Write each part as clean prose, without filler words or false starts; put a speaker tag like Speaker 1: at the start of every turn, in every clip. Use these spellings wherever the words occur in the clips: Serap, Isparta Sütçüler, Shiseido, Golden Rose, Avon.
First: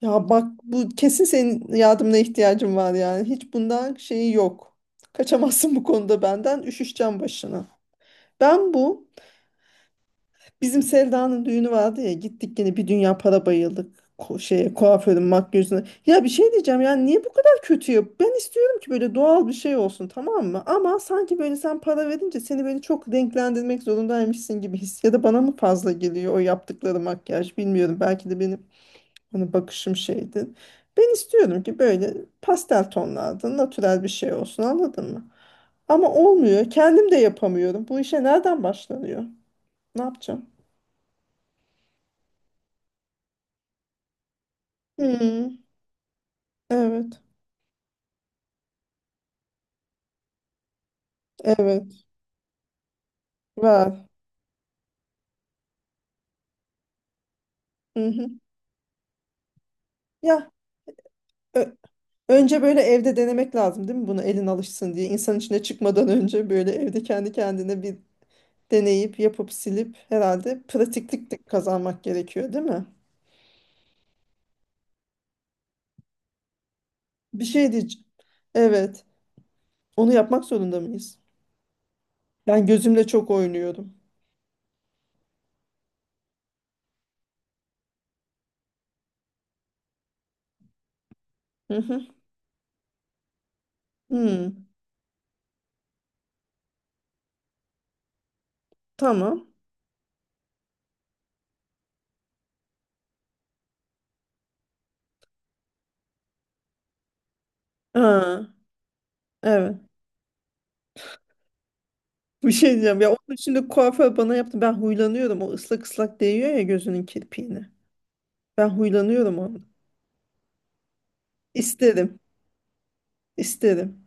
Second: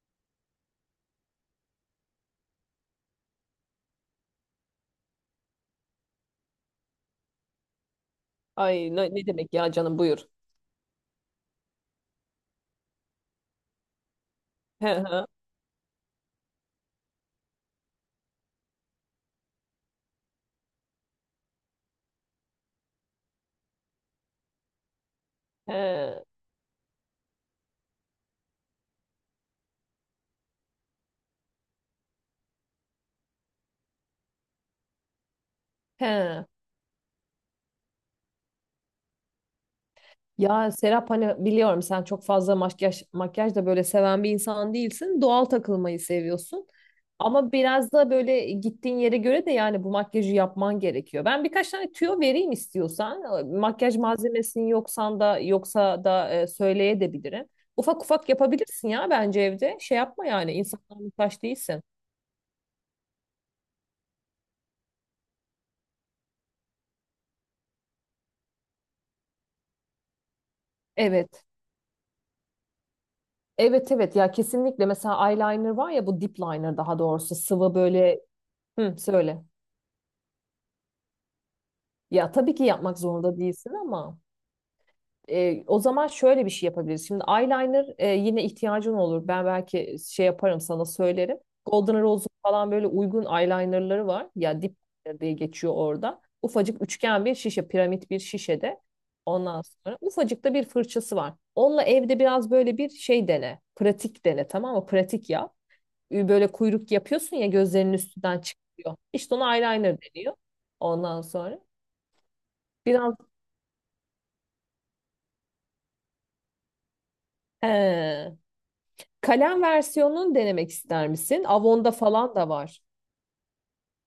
Speaker 1: Ya bak bu kesin senin yardımına ihtiyacım var yani. Hiç bundan şeyi yok. Kaçamazsın bu konuda benden. Üşüşeceğim başına. Ben
Speaker 2: Ay
Speaker 1: bu
Speaker 2: ne, ne demek ya canım buyur.
Speaker 1: bizim Selda'nın düğünü vardı ya, gittik yine bir dünya para bayıldık. Şeye,
Speaker 2: He he
Speaker 1: kuaförün makyözüne. Ya bir şey diyeceğim, yani niye bu kadar kötü ya? Ben istiyorum ki böyle doğal bir şey olsun, tamam mı? Ama sanki böyle sen para verince seni böyle çok renklendirmek zorundaymışsın gibi his. Ya da bana mı fazla
Speaker 2: he
Speaker 1: geliyor o yaptıkları makyaj, bilmiyorum. Belki de benim... Hani bakışım şeydi. Ben istiyordum ki böyle pastel tonlarda natürel bir şey olsun, anladın mı? Ama
Speaker 2: he.
Speaker 1: olmuyor. Kendim de yapamıyorum. Bu işe nereden başlanıyor? Ne yapacağım?
Speaker 2: Ya Serap, hani biliyorum sen çok fazla makyaj da böyle seven bir insan değilsin. Doğal
Speaker 1: Hmm,
Speaker 2: takılmayı seviyorsun.
Speaker 1: evet.
Speaker 2: Ama biraz da böyle gittiğin yere göre de yani bu makyajı yapman gerekiyor. Ben birkaç tane
Speaker 1: Evet.
Speaker 2: tüyo vereyim istiyorsan. Makyaj
Speaker 1: Var.
Speaker 2: malzemesinin yoksa da söyleyebilirim. Ufak
Speaker 1: Hı hı.
Speaker 2: ufak yapabilirsin ya bence evde. Şey yapma
Speaker 1: Ya
Speaker 2: yani insanlara muhtaç
Speaker 1: ö-
Speaker 2: değilsin.
Speaker 1: önce böyle evde denemek lazım değil mi? Bunu elin alışsın diye. İnsan içine çıkmadan önce böyle evde kendi kendine bir deneyip yapıp silip herhalde pratiklik de
Speaker 2: Evet.
Speaker 1: kazanmak gerekiyor değil mi?
Speaker 2: Evet evet ya kesinlikle, mesela eyeliner var ya, bu dip liner daha doğrusu,
Speaker 1: Bir şey
Speaker 2: sıvı
Speaker 1: diyeceğim.
Speaker 2: böyle hı,
Speaker 1: Evet.
Speaker 2: söyle.
Speaker 1: Onu yapmak zorunda mıyız?
Speaker 2: Ya tabii ki
Speaker 1: Ben
Speaker 2: yapmak
Speaker 1: gözümle çok
Speaker 2: zorunda değilsin
Speaker 1: oynuyordum.
Speaker 2: ama o zaman şöyle bir şey yapabiliriz. Şimdi eyeliner yine ihtiyacın olur. Ben belki şey yaparım, sana söylerim.
Speaker 1: Hı hı.
Speaker 2: Golden Rose'un falan böyle uygun eyelinerları var. Ya
Speaker 1: Hmm,
Speaker 2: dip liner diye geçiyor orada. Ufacık üçgen bir şişe, piramit bir şişede.
Speaker 1: tamam.
Speaker 2: Ondan sonra ufacık da bir fırçası var. Onunla evde biraz böyle bir şey dene. Pratik dene, tamam mı? Pratik yap. Böyle kuyruk yapıyorsun ya, gözlerinin üstünden
Speaker 1: Ha,
Speaker 2: çıkıyor. İşte ona
Speaker 1: evet.
Speaker 2: eyeliner deniyor. Ondan sonra
Speaker 1: Bir şey diyeceğim. Ya
Speaker 2: biraz
Speaker 1: onun şimdi kuaför bana yaptı. Ben huylanıyorum. O ıslak ıslak değiyor ya gözünün kirpiğine.
Speaker 2: he,
Speaker 1: Ben huylanıyorum
Speaker 2: kalem
Speaker 1: onu.
Speaker 2: versiyonunu denemek ister misin? Avon'da
Speaker 1: İsterim.
Speaker 2: falan da var.
Speaker 1: İsterim.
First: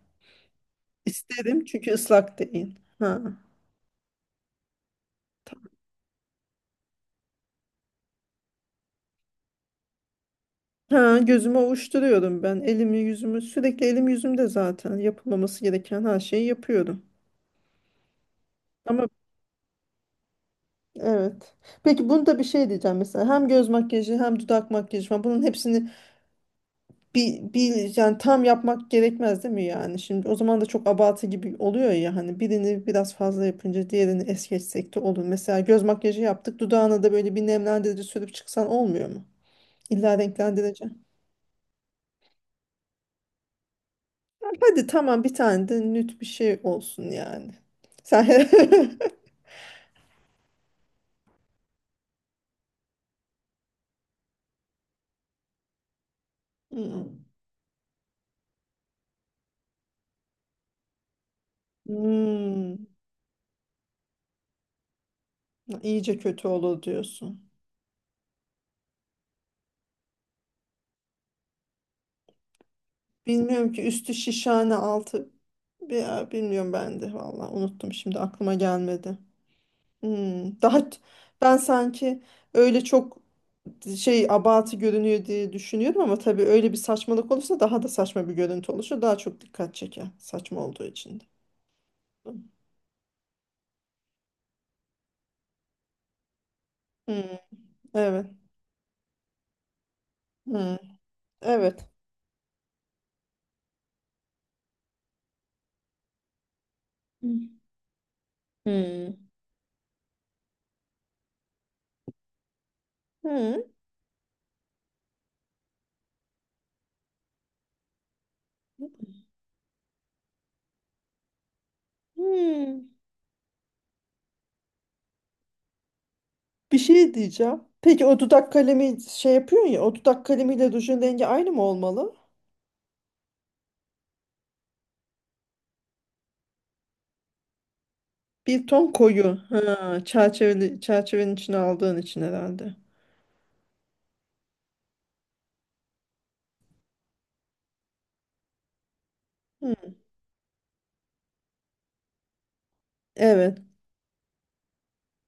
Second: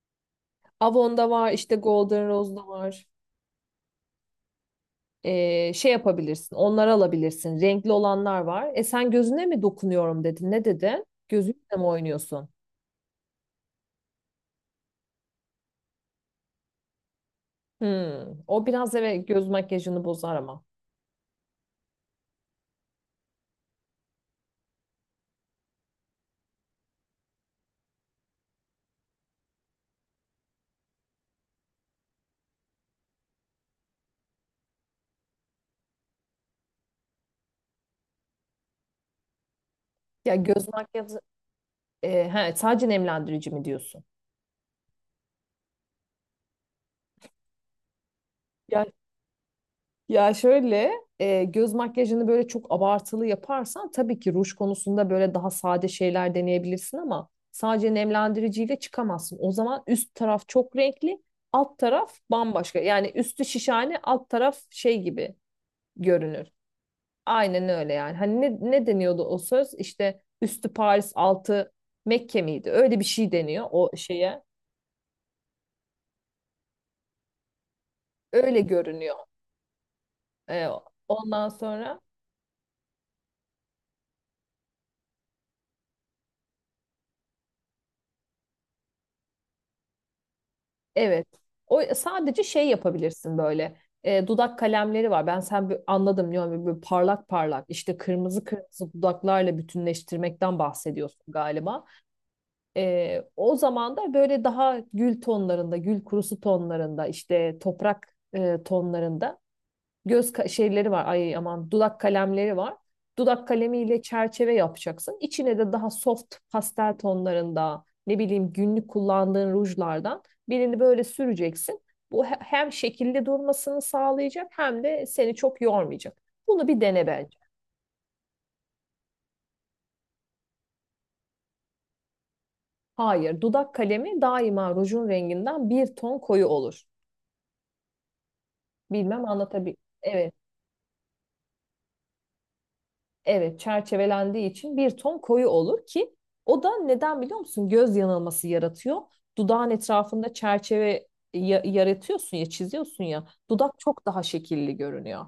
Speaker 2: Avon'da var,
Speaker 1: İsterim
Speaker 2: işte
Speaker 1: çünkü
Speaker 2: Golden
Speaker 1: ıslak
Speaker 2: Rose'da
Speaker 1: değil.
Speaker 2: var.
Speaker 1: Ha.
Speaker 2: Şey yapabilirsin, onları alabilirsin. Renkli olanlar var. E sen gözüne mi dokunuyorum dedin, ne dedin?
Speaker 1: Ha, gözüme
Speaker 2: Gözünle mi
Speaker 1: ovuşturuyorum
Speaker 2: oynuyorsun?
Speaker 1: ben. Elimi yüzümü sürekli, elim yüzümde, zaten yapılmaması gereken her şeyi yapıyorum.
Speaker 2: Hmm. O biraz,
Speaker 1: Ama
Speaker 2: evet, göz makyajını bozar ama.
Speaker 1: evet. Peki bunda bir şey diyeceğim mesela. Hem göz makyajı hem dudak makyajı falan bunun hepsini bir yani tam yapmak gerekmez değil mi yani? Şimdi o zaman da çok abartı gibi oluyor ya, hani birini biraz fazla yapınca diğerini es geçsek de olur. Mesela göz makyajı yaptık, dudağına da böyle bir nemlendirici sürüp çıksan olmuyor mu? İlla
Speaker 2: Ya göz
Speaker 1: renklendireceğim...
Speaker 2: makyajı, sadece nemlendirici mi diyorsun?
Speaker 1: Hadi tamam, bir tane de nüt bir şey olsun yani. Sen
Speaker 2: Ya Ya şöyle, göz makyajını böyle çok abartılı yaparsan tabii ki ruj konusunda böyle daha sade şeyler deneyebilirsin
Speaker 1: Hmm.
Speaker 2: ama sadece nemlendiriciyle çıkamazsın. O zaman üst taraf çok renkli, alt taraf bambaşka.
Speaker 1: Hmm.
Speaker 2: Yani üstü şişhane, alt taraf şey gibi
Speaker 1: iyice kötü
Speaker 2: görünür.
Speaker 1: olur diyorsun.
Speaker 2: Aynen öyle yani. Hani ne, ne deniyordu o söz? İşte üstü Paris, altı Mekke miydi? Öyle bir şey deniyor
Speaker 1: Bilmiyorum ki,
Speaker 2: o
Speaker 1: üstü
Speaker 2: şeye.
Speaker 1: şişhane altı... Ya bilmiyorum ben de valla, unuttum şimdi, aklıma
Speaker 2: Öyle
Speaker 1: gelmedi.
Speaker 2: görünüyor.
Speaker 1: Hmm,
Speaker 2: E,
Speaker 1: daha
Speaker 2: Ondan
Speaker 1: ben
Speaker 2: sonra.
Speaker 1: sanki öyle çok şey, abartı görünüyor diye düşünüyorum, ama tabii öyle bir saçmalık olursa daha da saçma bir görüntü oluşur. Daha çok dikkat çeker saçma olduğu için de.
Speaker 2: Evet. O sadece şey yapabilirsin böyle. E, dudak kalemleri var. Ben sen anladım diyorum, böyle, böyle parlak
Speaker 1: Hmm,
Speaker 2: parlak işte
Speaker 1: evet.
Speaker 2: kırmızı kırmızı dudaklarla bütünleştirmekten
Speaker 1: Hmm,
Speaker 2: bahsediyorsun galiba.
Speaker 1: evet.
Speaker 2: E, o zaman da böyle daha gül tonlarında, gül kurusu tonlarında,
Speaker 1: Hmm.
Speaker 2: işte toprak
Speaker 1: Hmm.
Speaker 2: tonlarında şeyleri var. Ay aman, dudak kalemleri var. Dudak
Speaker 1: Hmm.
Speaker 2: kalemiyle çerçeve yapacaksın. İçine de daha soft pastel tonlarında, ne bileyim, günlük kullandığın rujlardan birini böyle süreceksin. Bu hem
Speaker 1: Hmm.
Speaker 2: şekilde durmasını sağlayacak hem de seni çok yormayacak. Bunu
Speaker 1: Bir
Speaker 2: bir dene
Speaker 1: şey
Speaker 2: bence.
Speaker 1: diyeceğim. Peki o dudak kalemi şey yapıyorsun ya, o dudak kalemiyle rujun rengi aynı mı olmalı?
Speaker 2: Hayır, dudak kalemi daima rujun renginden bir ton koyu olur.
Speaker 1: Bir ton
Speaker 2: Bilmem
Speaker 1: koyu.
Speaker 2: anlatabil.
Speaker 1: Ha,
Speaker 2: Evet.
Speaker 1: çerçeveli, çerçevenin içine aldığın için herhalde.
Speaker 2: Evet, çerçevelendiği için bir ton koyu olur ki o da neden biliyor musun? Göz yanılması yaratıyor. Dudağın
Speaker 1: Hmm,
Speaker 2: etrafında çerçeve yaratıyorsun ya, çiziyorsun ya.
Speaker 1: evet.
Speaker 2: Dudak çok daha şekilli görünüyor.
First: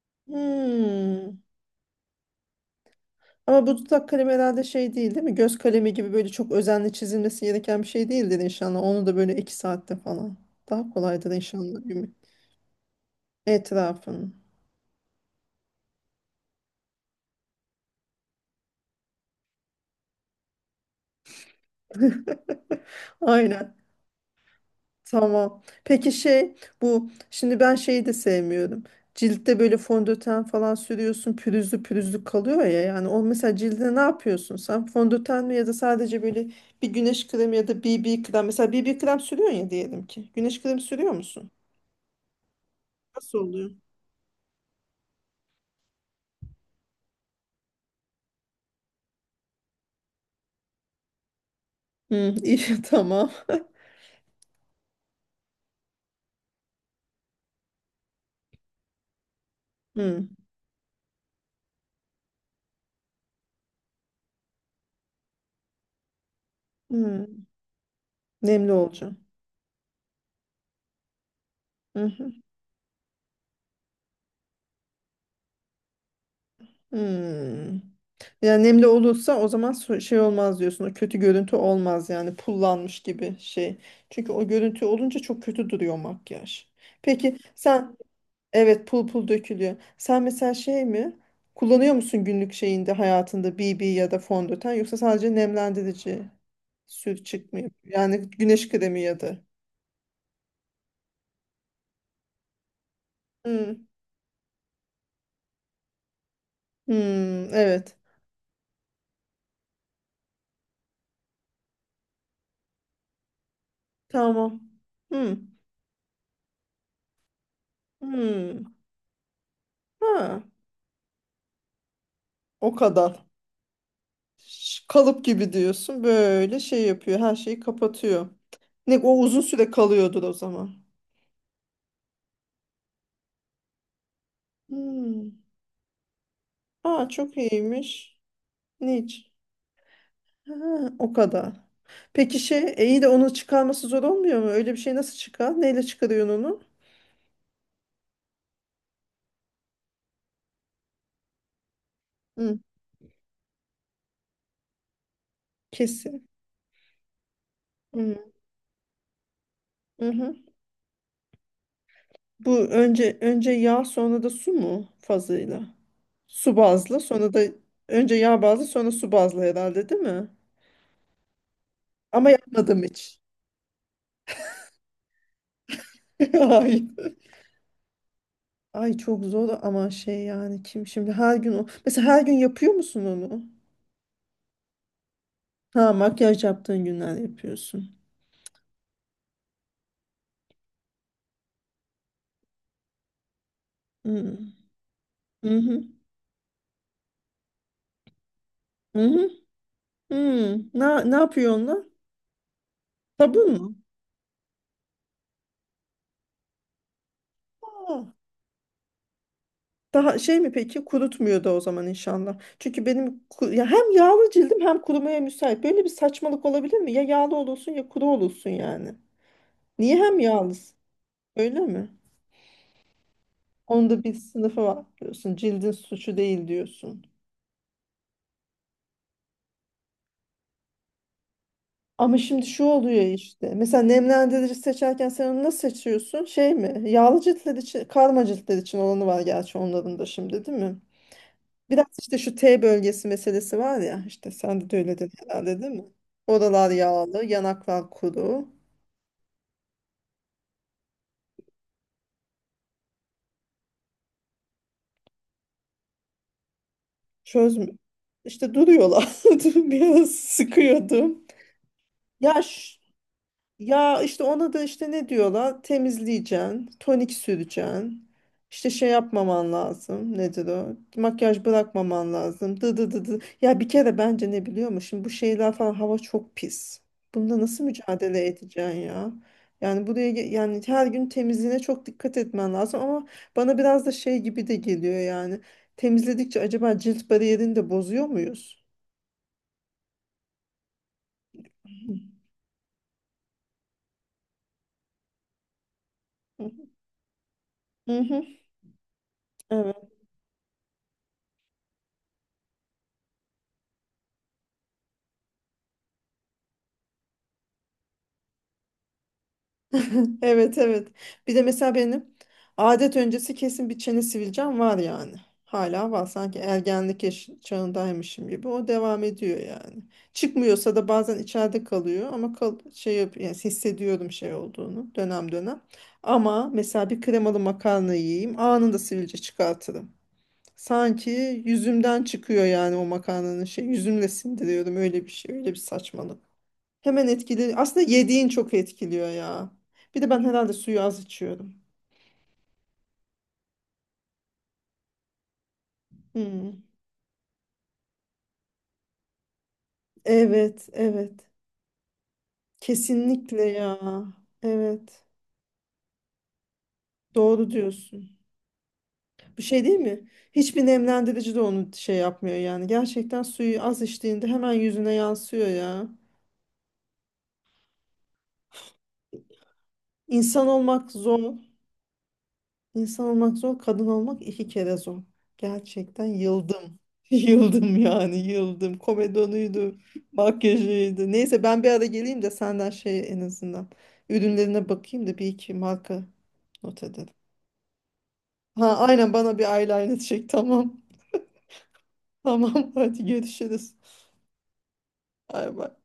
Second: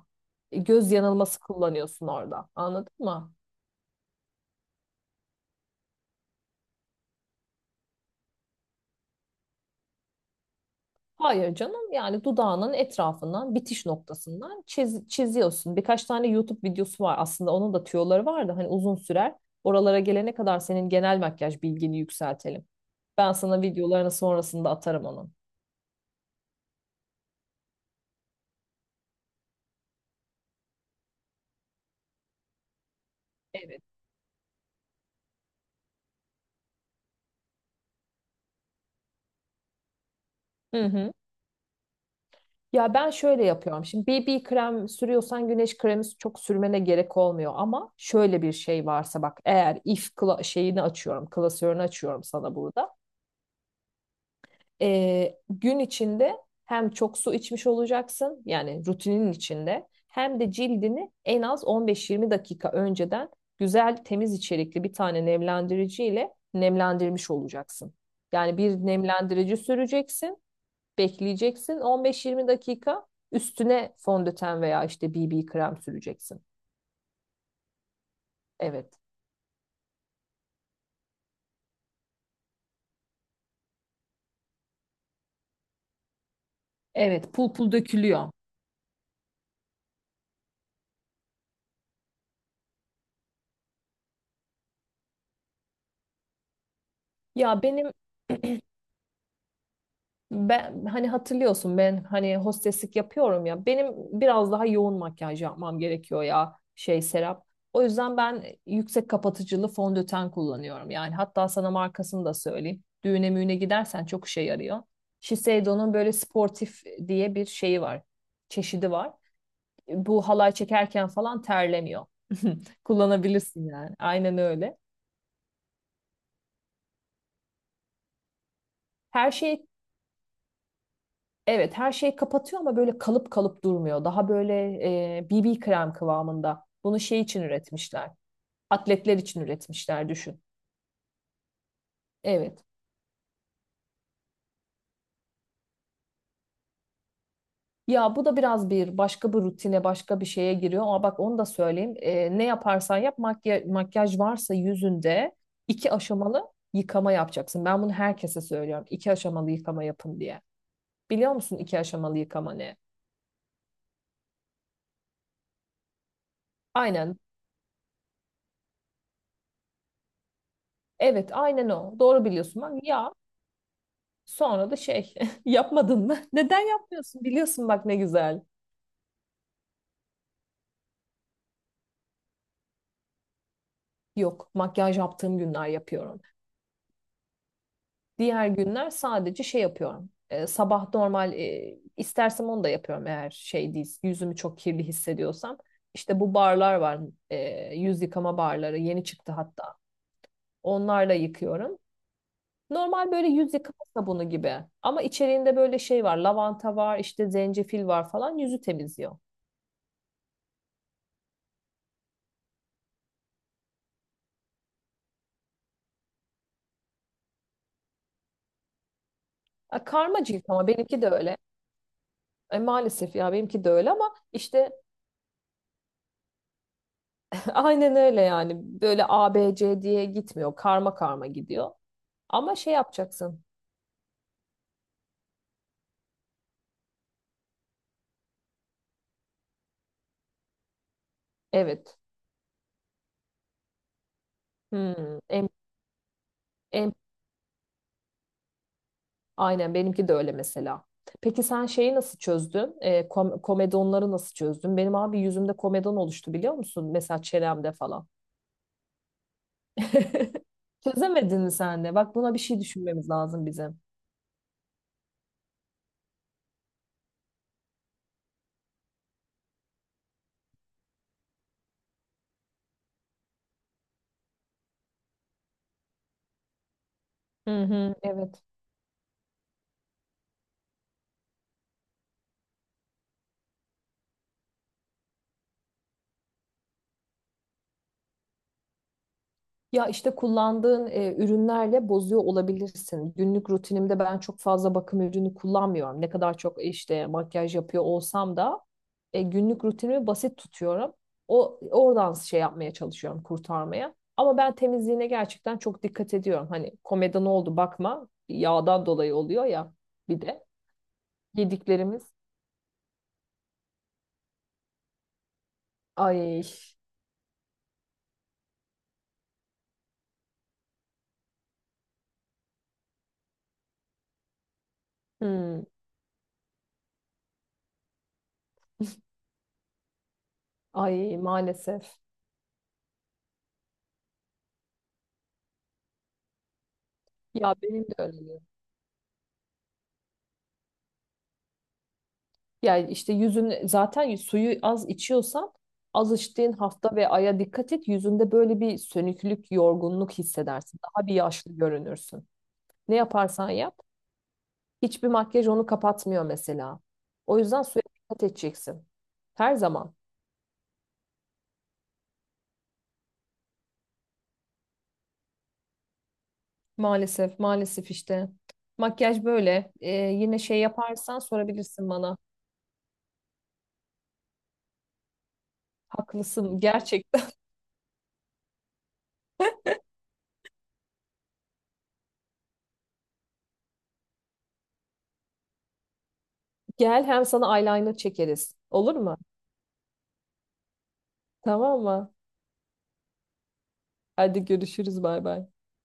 Speaker 2: E, göz
Speaker 1: Hmm.
Speaker 2: yanılması kullanıyorsun orada. Anladın mı?
Speaker 1: Ama bu dudak kalemi herhalde şey değil değil mi? Göz kalemi gibi böyle çok özenle çizilmesi gereken bir şey değildir inşallah. Onu da böyle iki saatte falan. Daha kolaydır
Speaker 2: Hayır
Speaker 1: inşallah
Speaker 2: canım,
Speaker 1: değil
Speaker 2: yani dudağının etrafından, bitiş
Speaker 1: etrafın.
Speaker 2: noktasından çiziyorsun. Birkaç tane YouTube videosu var aslında, onun da tüyoları var da hani uzun sürer. Oralara gelene kadar senin genel makyaj bilgini yükseltelim. Ben sana
Speaker 1: Aynen.
Speaker 2: videolarını sonrasında atarım onun.
Speaker 1: Tamam. Peki şey, bu şimdi, ben şeyi de sevmiyorum. Ciltte böyle fondöten falan sürüyorsun, pürüzlü pürüzlü kalıyor ya, yani o mesela
Speaker 2: Evet.
Speaker 1: cildine ne yapıyorsun sen, fondöten mi ya da sadece böyle bir güneş kremi ya da BB krem, mesela BB krem sürüyorsun ya, diyelim ki güneş kremi
Speaker 2: Hı
Speaker 1: sürüyor
Speaker 2: hı.
Speaker 1: musun?
Speaker 2: Ya ben
Speaker 1: Nasıl
Speaker 2: şöyle
Speaker 1: oluyor?
Speaker 2: yapıyorum. Şimdi BB krem sürüyorsan güneş kremi çok sürmene gerek olmuyor, ama şöyle bir şey varsa bak, eğer if kla- şeyini açıyorum, klasörünü açıyorum
Speaker 1: Hı,
Speaker 2: sana
Speaker 1: iyi
Speaker 2: burada.
Speaker 1: tamam.
Speaker 2: Gün içinde hem çok su içmiş olacaksın yani rutinin içinde,
Speaker 1: Hı,
Speaker 2: hem de cildini en az 15-20 dakika önceden güzel temiz içerikli bir tane nemlendirici ile
Speaker 1: hı.
Speaker 2: nemlendirmiş olacaksın. Yani
Speaker 1: Nemli
Speaker 2: bir
Speaker 1: olacağım.
Speaker 2: nemlendirici süreceksin. Bekleyeceksin
Speaker 1: Hı hı.
Speaker 2: 15-20 dakika, üstüne fondöten veya işte BB krem süreceksin.
Speaker 1: Hı. Yani nemli
Speaker 2: Evet.
Speaker 1: olursa o zaman şey olmaz diyorsun. O kötü görüntü olmaz yani, pullanmış gibi şey. Çünkü o görüntü olunca çok kötü duruyor makyaj.
Speaker 2: Evet,
Speaker 1: Peki
Speaker 2: pul pul
Speaker 1: sen...
Speaker 2: dökülüyor.
Speaker 1: Evet, pul pul dökülüyor. Sen mesela şey mi? Kullanıyor musun günlük şeyinde hayatında BB ya da fondöten, yoksa sadece nemlendirici sür
Speaker 2: Ya
Speaker 1: çıkmıyor?
Speaker 2: benim
Speaker 1: Yani güneş kremi ya da.
Speaker 2: ben hani hatırlıyorsun, ben hani hosteslik yapıyorum ya.
Speaker 1: Hı,
Speaker 2: Benim biraz daha yoğun makyaj yapmam gerekiyor ya
Speaker 1: hı,
Speaker 2: şey Serap. O
Speaker 1: evet.
Speaker 2: yüzden ben yüksek kapatıcılı fondöten kullanıyorum. Yani hatta sana markasını da söyleyeyim. Düğüne müğüne gidersen çok işe
Speaker 1: Tamam.
Speaker 2: yarıyor.
Speaker 1: Hmm.
Speaker 2: Shiseido'nun böyle sportif diye bir şeyi var.
Speaker 1: Hmm.
Speaker 2: Çeşidi var. Bu
Speaker 1: Ha.
Speaker 2: halay çekerken falan terlemiyor.
Speaker 1: O kadar.
Speaker 2: Kullanabilirsin yani. Aynen öyle.
Speaker 1: Kalıp gibi diyorsun. Böyle şey yapıyor. Her şeyi kapatıyor. Ne o,
Speaker 2: Her
Speaker 1: uzun
Speaker 2: şey
Speaker 1: süre kalıyordur o zaman.
Speaker 2: Evet, her şeyi kapatıyor ama böyle kalıp kalıp durmuyor. Daha böyle,
Speaker 1: Hmm.
Speaker 2: BB krem kıvamında. Bunu
Speaker 1: Aa
Speaker 2: şey
Speaker 1: çok
Speaker 2: için üretmişler.
Speaker 1: iyiymiş.
Speaker 2: Atletler
Speaker 1: Niç.
Speaker 2: için üretmişler, düşün.
Speaker 1: Ha, o kadar. Peki
Speaker 2: Evet.
Speaker 1: şey, iyi de onu çıkarması zor olmuyor mu? Öyle bir şey nasıl çıkar? Neyle çıkarıyorsun onu?
Speaker 2: Ya bu da biraz bir başka bir rutine, başka bir şeye giriyor ama bak, onu da söyleyeyim. E, ne
Speaker 1: Hı.
Speaker 2: yaparsan yap, makyaj, makyaj varsa yüzünde iki
Speaker 1: Kesin.
Speaker 2: aşamalı yıkama yapacaksın. Ben bunu herkese söylüyorum. İki aşamalı yıkama yapın
Speaker 1: Hı.
Speaker 2: diye. Biliyor musun iki aşamalı yıkama
Speaker 1: Bu
Speaker 2: ne?
Speaker 1: önce yağ sonra da su mu fazıyla? Su bazlı
Speaker 2: Aynen.
Speaker 1: sonra da, önce yağ bazlı sonra su bazlı herhalde değil mi?
Speaker 2: Evet, aynen o. Doğru
Speaker 1: Ama
Speaker 2: biliyorsun. Bak
Speaker 1: yapmadım
Speaker 2: ya,
Speaker 1: hiç.
Speaker 2: sonra da şey yapmadın mı? Neden
Speaker 1: Hayır.
Speaker 2: yapmıyorsun? Biliyorsun bak, ne güzel.
Speaker 1: Ay çok zor ama şey yani, kim şimdi her gün o. Mesela her gün yapıyor musun onu?
Speaker 2: Yok, makyaj yaptığım günler
Speaker 1: Ha,
Speaker 2: yapıyorum.
Speaker 1: makyaj yaptığın günler yapıyorsun.
Speaker 2: Diğer günler sadece şey yapıyorum. Sabah normal, istersem onu da yapıyorum eğer şey değil, yüzümü
Speaker 1: Hmm.
Speaker 2: çok kirli
Speaker 1: Hı
Speaker 2: hissediyorsam.
Speaker 1: hı.
Speaker 2: İşte bu barlar var, yüz yıkama barları
Speaker 1: Hı
Speaker 2: yeni
Speaker 1: hı.
Speaker 2: çıktı hatta.
Speaker 1: Hmm. Ne,
Speaker 2: Onlarla
Speaker 1: ne yapıyor onlar?
Speaker 2: yıkıyorum. Normal böyle
Speaker 1: Sabun
Speaker 2: yüz
Speaker 1: mu?
Speaker 2: yıkama sabunu gibi. Ama içeriğinde böyle şey var. Lavanta var, işte zencefil var falan. Yüzü temizliyor.
Speaker 1: Daha şey mi peki, kurutmuyor da o zaman inşallah. Çünkü benim ya hem yağlı cildim hem kurumaya müsait. Böyle bir saçmalık olabilir mi? Ya yağlı olursun ya kuru olursun yani.
Speaker 2: E,
Speaker 1: Niye hem
Speaker 2: karma cilt, ama
Speaker 1: yağlısın?
Speaker 2: benimki de öyle.
Speaker 1: Öyle mi?
Speaker 2: E, maalesef ya, benimki de öyle
Speaker 1: Onda bir
Speaker 2: ama
Speaker 1: sınıfı
Speaker 2: işte
Speaker 1: var diyorsun. Cildin suçu değil diyorsun.
Speaker 2: aynen öyle yani. Böyle A, B, C diye gitmiyor. Karma karma gidiyor.
Speaker 1: Ama şimdi
Speaker 2: Ama
Speaker 1: şu
Speaker 2: şey
Speaker 1: oluyor
Speaker 2: yapacaksın.
Speaker 1: işte. Mesela nemlendirici seçerken sen onu nasıl seçiyorsun? Şey mi? Yağlı ciltler için, karma ciltler için olanı var, gerçi onların da şimdi değil mi? Biraz
Speaker 2: Evet.
Speaker 1: işte şu T bölgesi meselesi var ya, işte sende de öyledir
Speaker 2: Hmm,
Speaker 1: herhalde değil mi? Oralar
Speaker 2: em,
Speaker 1: yağlı, yanaklar kuru.
Speaker 2: aynen benimki de öyle mesela. Peki sen şeyi nasıl çözdün? E, komedonları nasıl çözdün? Benim abi yüzümde komedon oluştu biliyor musun? Mesela
Speaker 1: Çözmü.
Speaker 2: çenemde falan.
Speaker 1: İşte duruyorlar. Dur, biraz sıkıyordum.
Speaker 2: Çözemedin mi sen de? Bak buna bir
Speaker 1: Ya
Speaker 2: şey
Speaker 1: ş-
Speaker 2: düşünmemiz lazım bizim.
Speaker 1: Ya işte ona da işte, ne diyorlar? Temizleyeceksin, tonik süreceksin. İşte şey yapmaman lazım. Nedir o? Makyaj bırakmaman lazım. Dı dı dı dı. Ya bir kere bence, ne biliyor musun? Şimdi bu şeyler falan, hava çok pis. Bunda
Speaker 2: Hı
Speaker 1: nasıl
Speaker 2: hı,
Speaker 1: mücadele
Speaker 2: evet.
Speaker 1: edeceksin ya? Yani buraya yani her gün temizliğine çok dikkat etmen lazım, ama bana biraz da şey gibi de geliyor yani. Temizledikçe acaba cilt bariyerini de bozuyor muyuz?
Speaker 2: Ya işte kullandığın ürünlerle bozuyor olabilirsin. Günlük rutinimde ben çok fazla bakım ürünü kullanmıyorum. Ne kadar
Speaker 1: Hı
Speaker 2: çok
Speaker 1: hı.
Speaker 2: işte makyaj yapıyor
Speaker 1: Hı hı.
Speaker 2: olsam da günlük
Speaker 1: Evet.
Speaker 2: rutinimi basit tutuyorum. O oradan şey yapmaya çalışıyorum, kurtarmaya. Ama ben temizliğine gerçekten çok dikkat ediyorum. Hani komeda ne oldu bakma. Yağdan dolayı oluyor ya, bir de
Speaker 1: Evet, evet. Bir de mesela
Speaker 2: yediklerimiz.
Speaker 1: benim adet öncesi kesin bir çene sivilcem var yani. Hala var. Sanki
Speaker 2: Ay,
Speaker 1: ergenlik çağındaymışım gibi. O devam ediyor yani. Çıkmıyorsa da bazen içeride kalıyor, ama kal şey yap, yani hissediyorum şey olduğunu dönem dönem.
Speaker 2: hmm,
Speaker 1: Ama mesela bir kremalı makarna yiyeyim, anında sivilce çıkartırım.
Speaker 2: ay
Speaker 1: Sanki
Speaker 2: maalesef.
Speaker 1: yüzümden çıkıyor yani, o makarnanın şey, yüzümle sindiriyorum, öyle bir şey, öyle bir saçmalık. Hemen etkili.
Speaker 2: Ya benim
Speaker 1: Aslında
Speaker 2: de
Speaker 1: yediğin
Speaker 2: öyle.
Speaker 1: çok etkiliyor ya. Bir de ben herhalde suyu az içiyorum.
Speaker 2: Yani işte yüzün, zaten suyu az içiyorsan az içtiğin
Speaker 1: Hmm.
Speaker 2: hafta ve aya dikkat et. Yüzünde böyle bir sönüklük, yorgunluk
Speaker 1: Evet,
Speaker 2: hissedersin. Daha
Speaker 1: evet.
Speaker 2: bir yaşlı görünürsün. Ne
Speaker 1: Kesinlikle
Speaker 2: yaparsan yap,
Speaker 1: ya. Evet.
Speaker 2: hiçbir makyaj onu kapatmıyor mesela. O
Speaker 1: Doğru
Speaker 2: yüzden suya
Speaker 1: diyorsun.
Speaker 2: dikkat edeceksin.
Speaker 1: Bir
Speaker 2: Her
Speaker 1: şey değil
Speaker 2: zaman.
Speaker 1: mi? Hiçbir nemlendirici de onu şey yapmıyor yani. Gerçekten suyu az içtiğinde hemen yüzüne yansıyor ya.
Speaker 2: Maalesef, maalesef işte. Makyaj böyle. Yine
Speaker 1: İnsan
Speaker 2: şey
Speaker 1: olmak
Speaker 2: yaparsan
Speaker 1: zor.
Speaker 2: sorabilirsin bana.
Speaker 1: İnsan olmak zor, kadın olmak iki kere zor. Gerçekten
Speaker 2: Haklısın
Speaker 1: yıldım.
Speaker 2: gerçekten.
Speaker 1: Yıldım yani, yıldım. Komedonuydu, makyajıydı. Neyse, ben bir ara geleyim de senden şey, en azından ürünlerine bakayım da bir iki marka not
Speaker 2: Gel,
Speaker 1: edelim.
Speaker 2: hem sana eyeliner çekeriz.
Speaker 1: Ha
Speaker 2: Olur
Speaker 1: aynen,
Speaker 2: mu?
Speaker 1: bana bir eyeliner çek, tamam.
Speaker 2: Tamam mı?
Speaker 1: Tamam, hadi görüşürüz.
Speaker 2: Hadi görüşürüz, bay bay.
Speaker 1: Bay bay.